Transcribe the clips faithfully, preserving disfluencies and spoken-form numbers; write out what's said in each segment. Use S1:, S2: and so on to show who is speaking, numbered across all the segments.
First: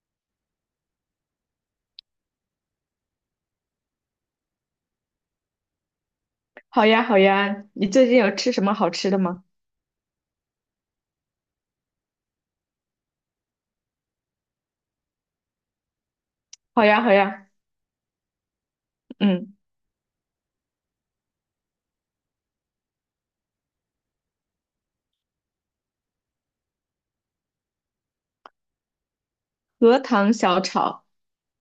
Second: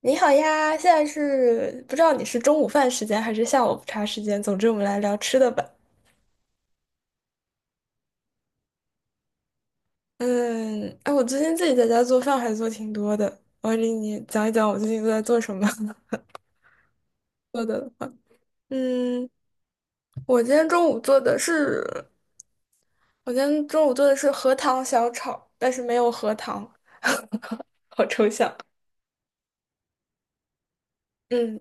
S1: 你好呀，现在是不知道你是中午饭时间还是下午茶时间，总之我们来聊吃的吧。
S2: 好呀，好呀，你最近有吃什么好吃的吗？
S1: 嗯，哎，我最近自己在家做饭还做挺多的，我给你讲一讲我最近都在做什么。
S2: 好呀，好呀，
S1: 做的的话。嗯，
S2: 嗯，
S1: 我今天中午做的是，我今天中午做的是荷塘小炒，但是没有荷塘，好抽象。
S2: 荷塘小炒。
S1: 嗯，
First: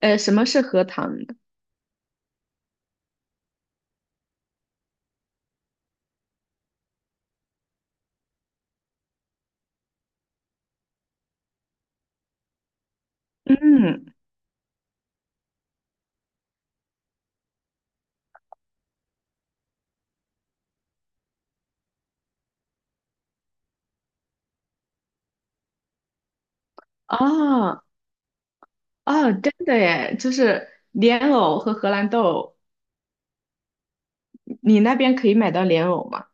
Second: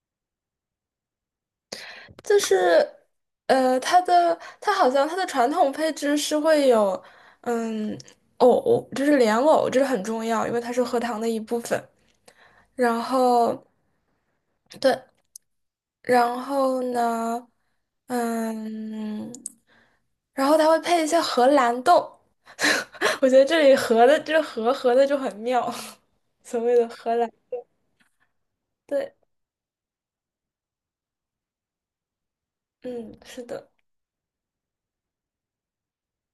S2: 呃，什么是荷塘呢？
S1: 就是，呃，它的它好像它的传统配置是会有，嗯，藕，就是莲藕，这是很重要，因为它是荷塘的一部分。然后，
S2: 嗯。
S1: 对，然后呢，嗯，然后它会配一些荷兰豆，我觉得这里荷的这个荷荷的就很妙，所谓的荷兰，
S2: 哦。
S1: 对，
S2: 哦，真的耶，就是莲藕和荷兰豆。
S1: 嗯，是的。
S2: 你那边可以买到莲藕吗？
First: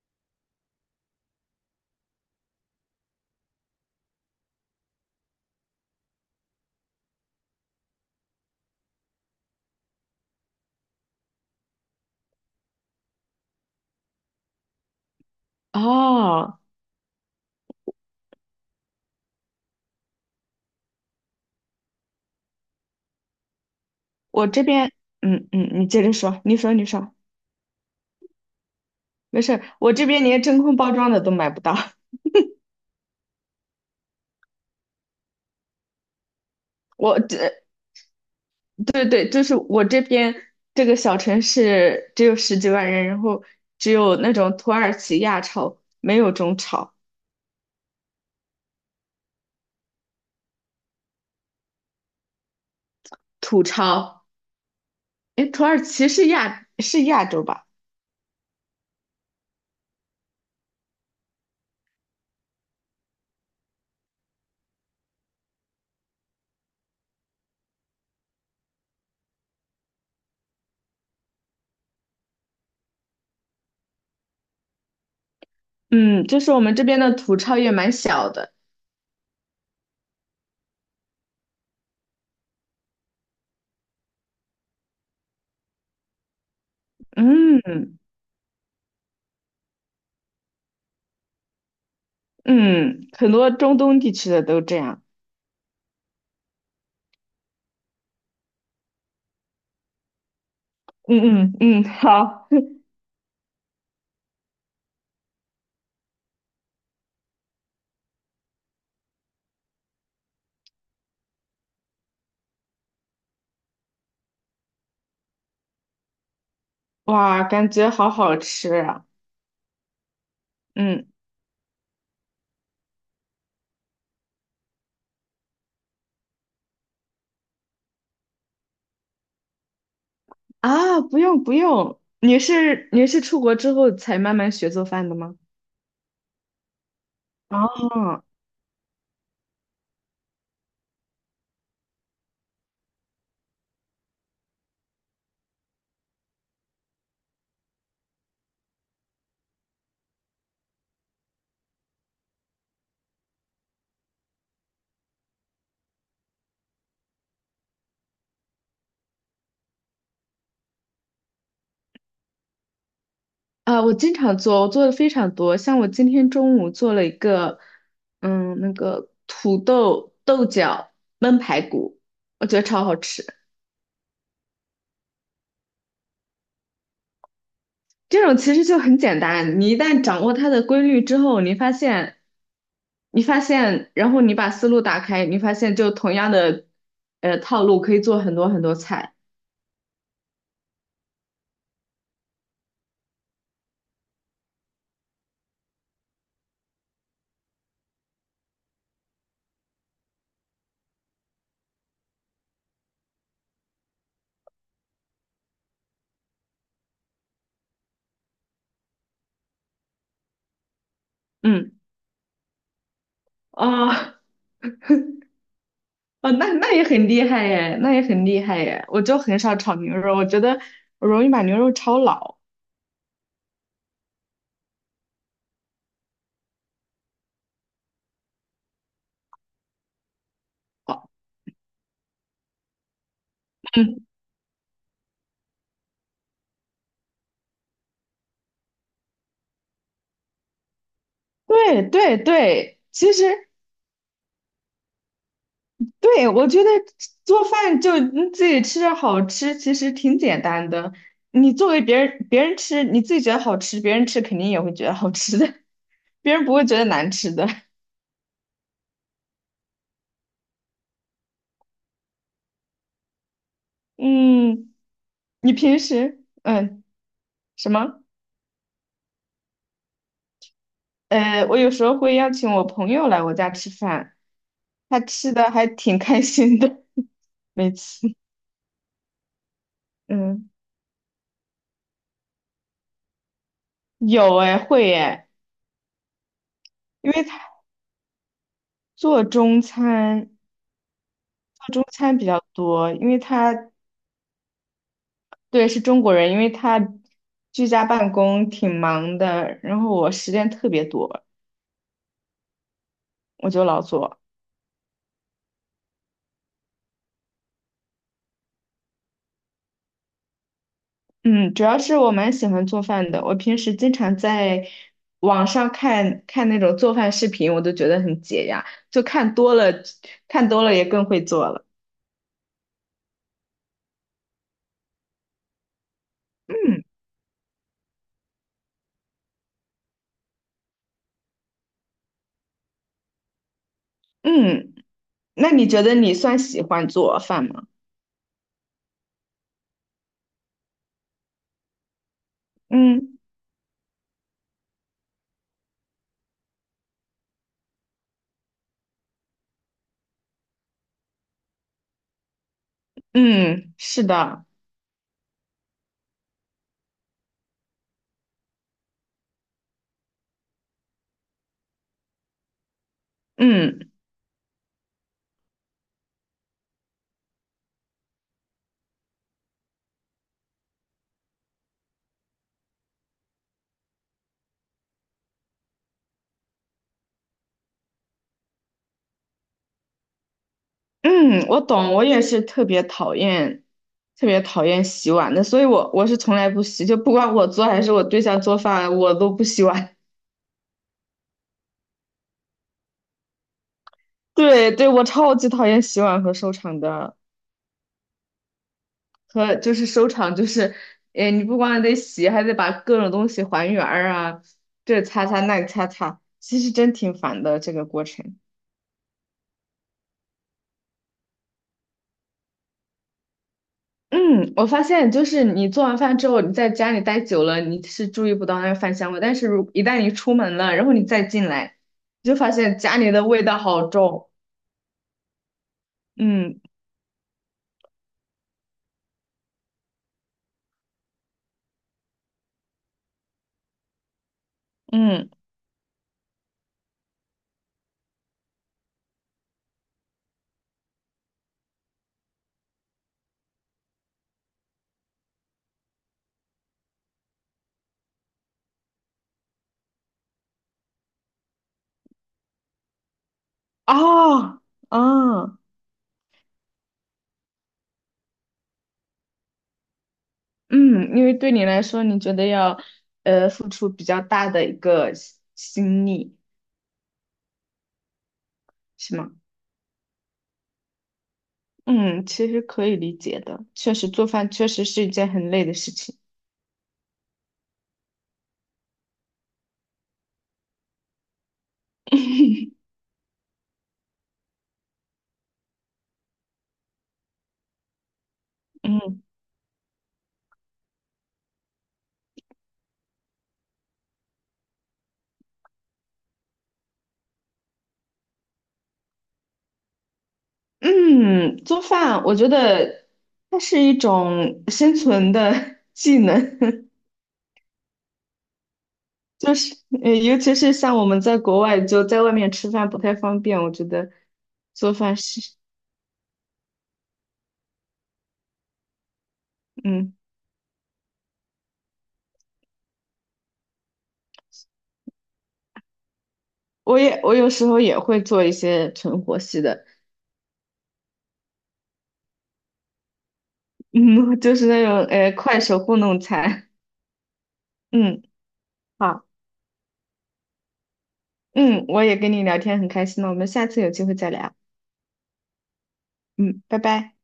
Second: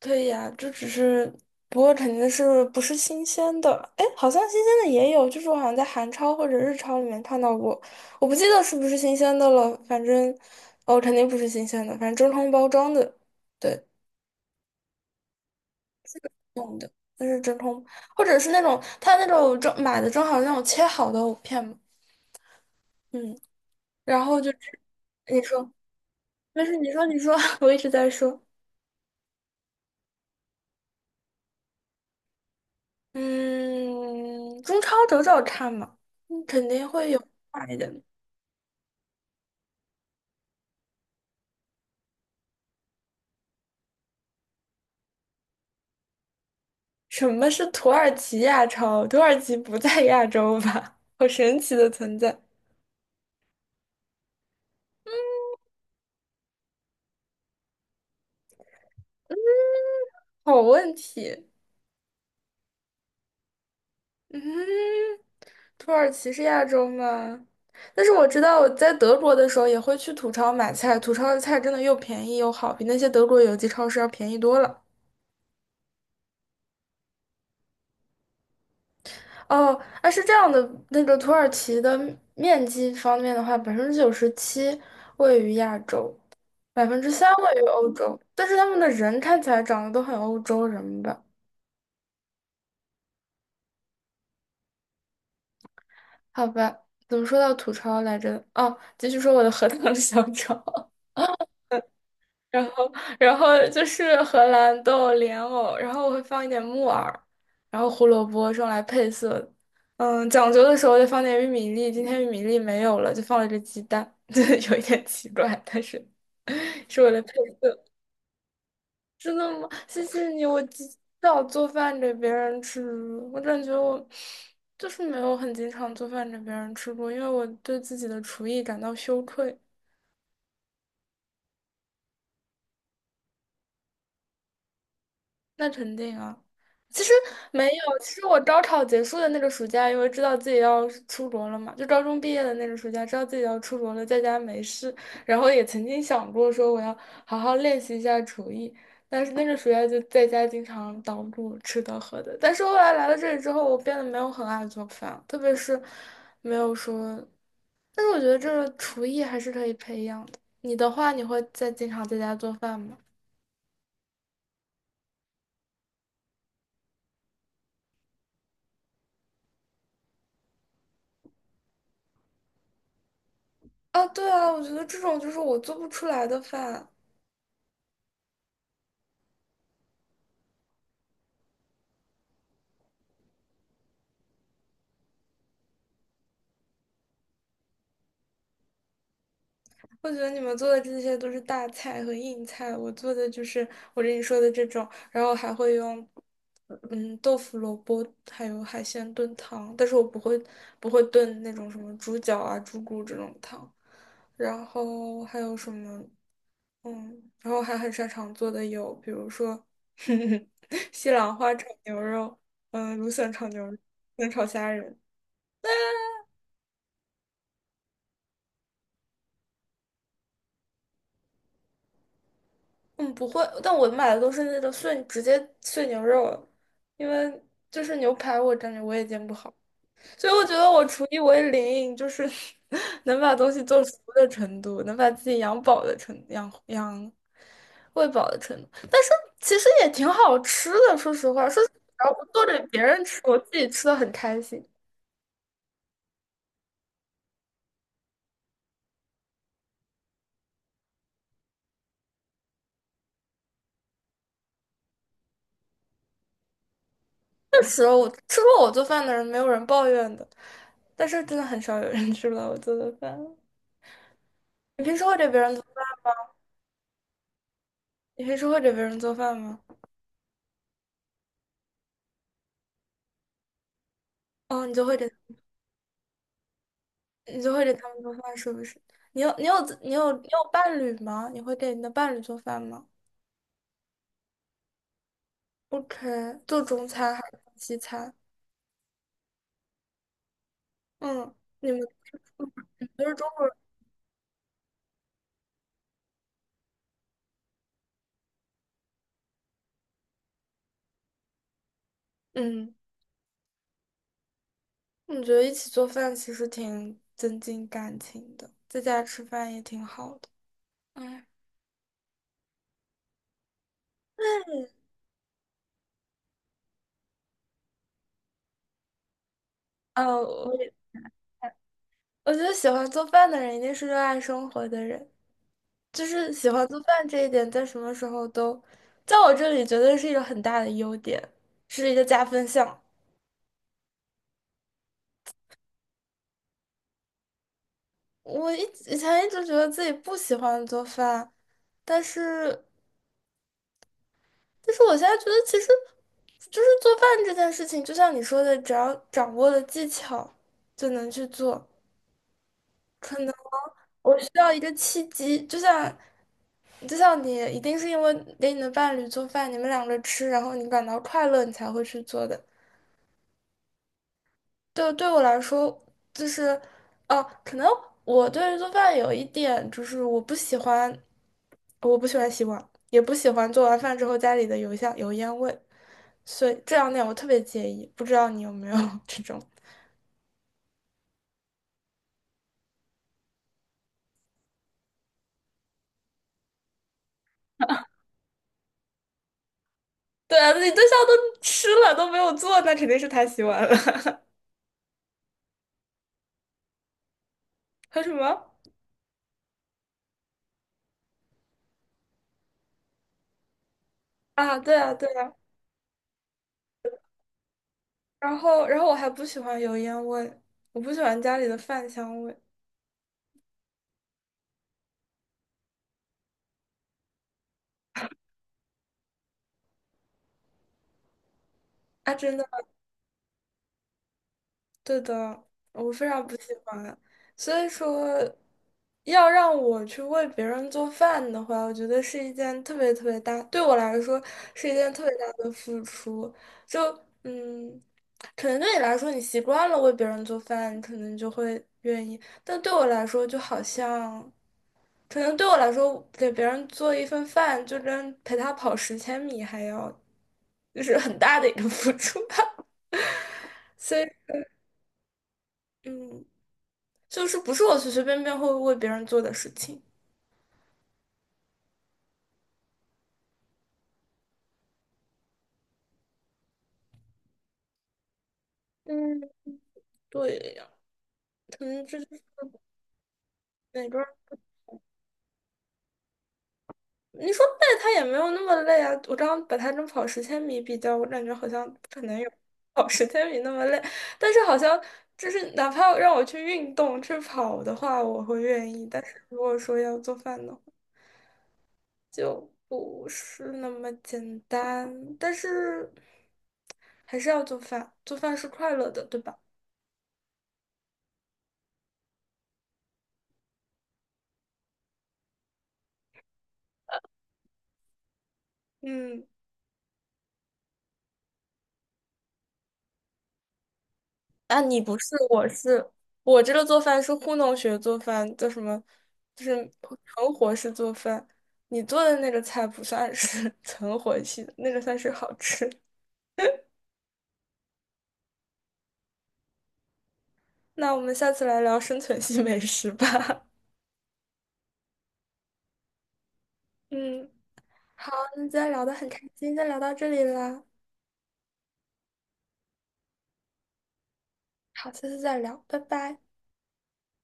S1: 对呀，这只是，不过肯定是不是新鲜的。哎，好像新鲜的也有，就是我好像在韩超或者日超里面看到过，我不记得是不是新鲜的了。反正，哦，肯定不是新鲜的，反正真空包装的，对，
S2: 哦，
S1: 弄的，那是真空，或者是那种他那种正买的正好是那种切好的藕片嘛，嗯，然后
S2: 我
S1: 就是
S2: 这边，
S1: 你
S2: 嗯嗯，
S1: 说
S2: 你接着说，你
S1: 没
S2: 说
S1: 事，
S2: 你
S1: 你说
S2: 说，
S1: 你说，我一直在说，
S2: 没事儿，我这边连真空包装的都买不到。
S1: 嗯，中超找找看嘛，嗯肯定 会
S2: 我
S1: 有
S2: 这
S1: 卖的。
S2: 对对，就是我这边这个小城市只有十几万人，然后只有那种土耳其亚超，没有中超、
S1: 什么是土耳其亚超？土耳其不在亚洲吧？好神奇的存在，
S2: 土超。诶，土耳其是亚是亚洲吧？
S1: 好问题。嗯，土耳其是亚洲吗？但是我知道我在德国的时候也会去土超买菜，土超的菜真的又便宜又好，比那些德国有机超市要便宜多了。
S2: 嗯，就是我们这边的土超也蛮小的。
S1: 哦，啊是这样的，那个土耳其的面积方面的话，百分之九十七位于亚洲，百分之三位于欧
S2: 嗯
S1: 洲，但是他们的人看起来长得都很欧洲人吧。
S2: 嗯，很多中东地区的都这样。
S1: 好吧，怎么说到吐槽来着？哦，继续说我的荷塘小炒。
S2: 嗯嗯嗯，好。
S1: 然后，然后就是荷兰豆、莲藕，然后我会放一点木耳，然后胡萝卜是用来配色的。嗯，讲究的时候就放点玉米粒，今天玉米粒没有了，就放了只鸡蛋，就有一点奇怪，但是 是为了配
S2: 哇，感
S1: 色。
S2: 觉好好吃啊！
S1: 真的吗？谢谢你，我极
S2: 嗯。
S1: 少做饭给别人吃。我感觉我就是没有很经常做饭给别人吃过，因为我对自己的厨艺感到羞愧。
S2: 啊，不用不用，你是你是出国之后才慢慢学做饭的吗？
S1: 那肯定啊。其实没有，其
S2: 哦。
S1: 实我高考结束的那个暑假，因为知道自己要出国了嘛，就高中毕业的那个暑假，知道自己要出国了，在家没事，然后也曾经想过说我要好好练习一下厨艺，但是那个暑假就在家经常捣鼓吃的喝的。但是后来来了这里之后，我变得没有很爱做饭，特别是没有说，但是我觉得这个厨艺还是可以培养的。你的话，你会在经常在家做饭吗？
S2: 啊，我经常做，我做的非常多。像我今天中午做了一个，嗯，那个土豆豆角焖排骨，我觉得超好吃。
S1: 啊，对啊，我觉得这种就是我做不出来的饭。
S2: 这种其实就很简单，你一旦掌握它的规律之后，你发现，你发现，然后你把思路打开，你发现就同样的，呃，套路可以做很多很多菜。
S1: 我觉得你们做的这些都是大菜和硬菜，我做的就是我跟你说的这种，然后还会用，嗯，豆腐、萝卜还有海鲜炖汤，但是我不会不会炖那种什么猪脚啊、猪骨这种汤。然后还有什么，嗯，然后还很擅长做的有，比如说 西兰花炒
S2: 嗯。
S1: 牛肉，嗯，芦笋炒牛肉，芦
S2: 哦。
S1: 笋炒虾仁。
S2: 哦，那那也很厉害耶，那也很厉害耶。我就很少炒牛肉，我觉得我容易把牛肉炒老。
S1: 嗯，不会，但我买的都是那种碎，直接碎牛肉了，因为就是牛排，我感觉我也煎不好，所以我觉得我厨
S2: 哦。
S1: 艺为零，就是 能把东西做熟的程度，能把自己养饱的程养养喂饱的程度，但是其实也挺好吃的，说实话，说实
S2: 对
S1: 话，
S2: 对
S1: 我做给
S2: 对，
S1: 别人
S2: 其
S1: 吃，我
S2: 实
S1: 自己吃的很开心。
S2: 对我觉得做饭就你自己吃着好吃，其实挺简单的。你作为别人别人吃，你自己觉得好吃，别人吃肯定也会觉得好吃的，别人不会觉得难吃的。
S1: 确实，我吃过我做饭的人，没有人抱怨的，但是真的很少有人吃了我做的饭。
S2: 嗯，
S1: 你平时会给别
S2: 你
S1: 人做？
S2: 平时嗯什么？
S1: 你平时会给别人做饭吗？
S2: 呃，我有时候会邀请我朋友来我家吃饭，
S1: 哦，你就会
S2: 他
S1: 给
S2: 吃的还挺开心的，
S1: 你就 会
S2: 每
S1: 给他
S2: 次。
S1: 们做饭，是不是？你有你有自你有你
S2: 嗯，
S1: 有伴侣吗？你会给你的伴侣做饭吗
S2: 有哎，会哎，
S1: ？OK,做中
S2: 因
S1: 餐还
S2: 为
S1: 是
S2: 他
S1: 西餐？
S2: 做中餐。
S1: 嗯，你们
S2: 中餐比较
S1: 你
S2: 多，因
S1: 都是
S2: 为
S1: 中国人。
S2: 他对是中国人，因为他居家办公挺忙的，然后我时间特别多，
S1: 嗯，
S2: 我就老做。
S1: 我觉得一起做饭其实挺增进感情的，在家吃饭也挺好的。哎，
S2: 嗯，主要是我蛮喜欢做饭的，我平时经常在网上看看那种做饭视频，我都觉得很解压，就看多了，
S1: 呃，
S2: 看
S1: 我
S2: 多了也更会做了。
S1: 我觉得喜欢做饭的人一定是热爱生活的人。就是喜欢做
S2: 嗯
S1: 饭这一点，在什么时候都，在我这里绝对是一个很大的优点，是一个加分项。
S2: 嗯，那你觉得你算喜欢做饭吗？
S1: 我一以前一直觉得自己不喜欢做饭，但是，
S2: 嗯
S1: 但是我现在觉得其实，就是做饭这件事情，就像你说的，只要掌握了技巧，就能去做。可能
S2: 嗯，是
S1: 我需
S2: 的，
S1: 要一个契机，就像，就像你一定是因为给你的伴侣做饭，你们两个吃，然后你感到快乐，你才会去做的。
S2: 嗯。
S1: 对，对我来说，就是，哦、可能我对于做饭有一点，就是我不喜欢，我不喜欢洗碗，也不喜欢做完饭之后家里的油香油烟味，所以这两点我特别介意。不知道你有没有 这种？
S2: 嗯，我懂，我也是特别讨厌，特别讨厌洗碗的，所以我我是从来不洗，就不管我做还是我对象做饭，我都不洗碗。
S1: 对啊，你对象都吃了都没有做，那肯定是他洗碗了。
S2: 对对，我超级讨厌洗碗和收场的，
S1: 还有什么？
S2: 和就是收场就是，哎，你不光得洗，还得把各种东西还原儿啊，
S1: 啊，对啊，
S2: 这
S1: 对
S2: 擦
S1: 啊。
S2: 擦那擦擦，其实真挺烦的这个过
S1: 然
S2: 程。
S1: 后，然后我还不喜欢油烟味，我不喜欢家里的饭香味。
S2: 嗯，我发现就是你做完饭之后，你在家里待久了，你是注意不到那个饭香味，但是如一旦你出门了，然后你再进来，
S1: 啊，
S2: 你
S1: 真
S2: 就
S1: 的。
S2: 发现家里的味道好重。
S1: 对的，我非常不喜
S2: 嗯
S1: 欢。所以说，要让我去为别人做饭的话，我觉得是一件特别特别大，对我来说是一件特别
S2: 嗯，
S1: 大的付出。就嗯，可能对你来说，你习惯了为别人做饭，你可能就会愿意。但对我来说，就好像，可能对我来说，给别人做一份饭，就跟陪他跑十千米还要，就是很大的一个付出吧。所以。
S2: 啊啊
S1: 嗯，就是不是我随随便便会为别人做的事情。
S2: 嗯，因为对你来说，你觉得要呃付出比较大的一个心心力，是
S1: 嗯，
S2: 吗？
S1: 对呀，可能这就是
S2: 嗯，其实可以理解的，
S1: 哪
S2: 确
S1: 边儿。
S2: 实做饭确实是一件很累的事情。
S1: 你说累，他也没有那么累啊。我刚刚把他跟跑十千米比较，我感觉好像不可能有 跑 十千米那么累。但是好像就是哪怕让我去运动去跑的话，我会愿意。但是
S2: 嗯。
S1: 如果说要做饭的话，就不是那么简单。但是还是要做饭，做饭是快乐的，对吧？
S2: 嗯，做饭我觉得它是一种生存的 技能，
S1: 嗯。
S2: 就是呃，尤其是像我们在国外就在外面吃饭不太方便，我觉得
S1: 啊，你
S2: 做
S1: 不是，
S2: 饭是，
S1: 我是我这个做饭是糊弄学做饭，叫什么？就是
S2: 嗯，
S1: 存活式做饭。你做的那个菜不算是 存活系的，那个算是好吃。
S2: 我也我有时候也会做一些存活系的，
S1: 那我们下次来聊生存系美食吧。
S2: 嗯，就是那种呃快手糊弄菜，
S1: 嗯，好，
S2: 嗯，
S1: 那今天聊得很开
S2: 好，
S1: 心，先聊到这里啦。
S2: 嗯，我也跟你聊天很开心呢，我们下次有机会再聊，
S1: 好，下次再聊，拜拜。
S2: 嗯，拜拜。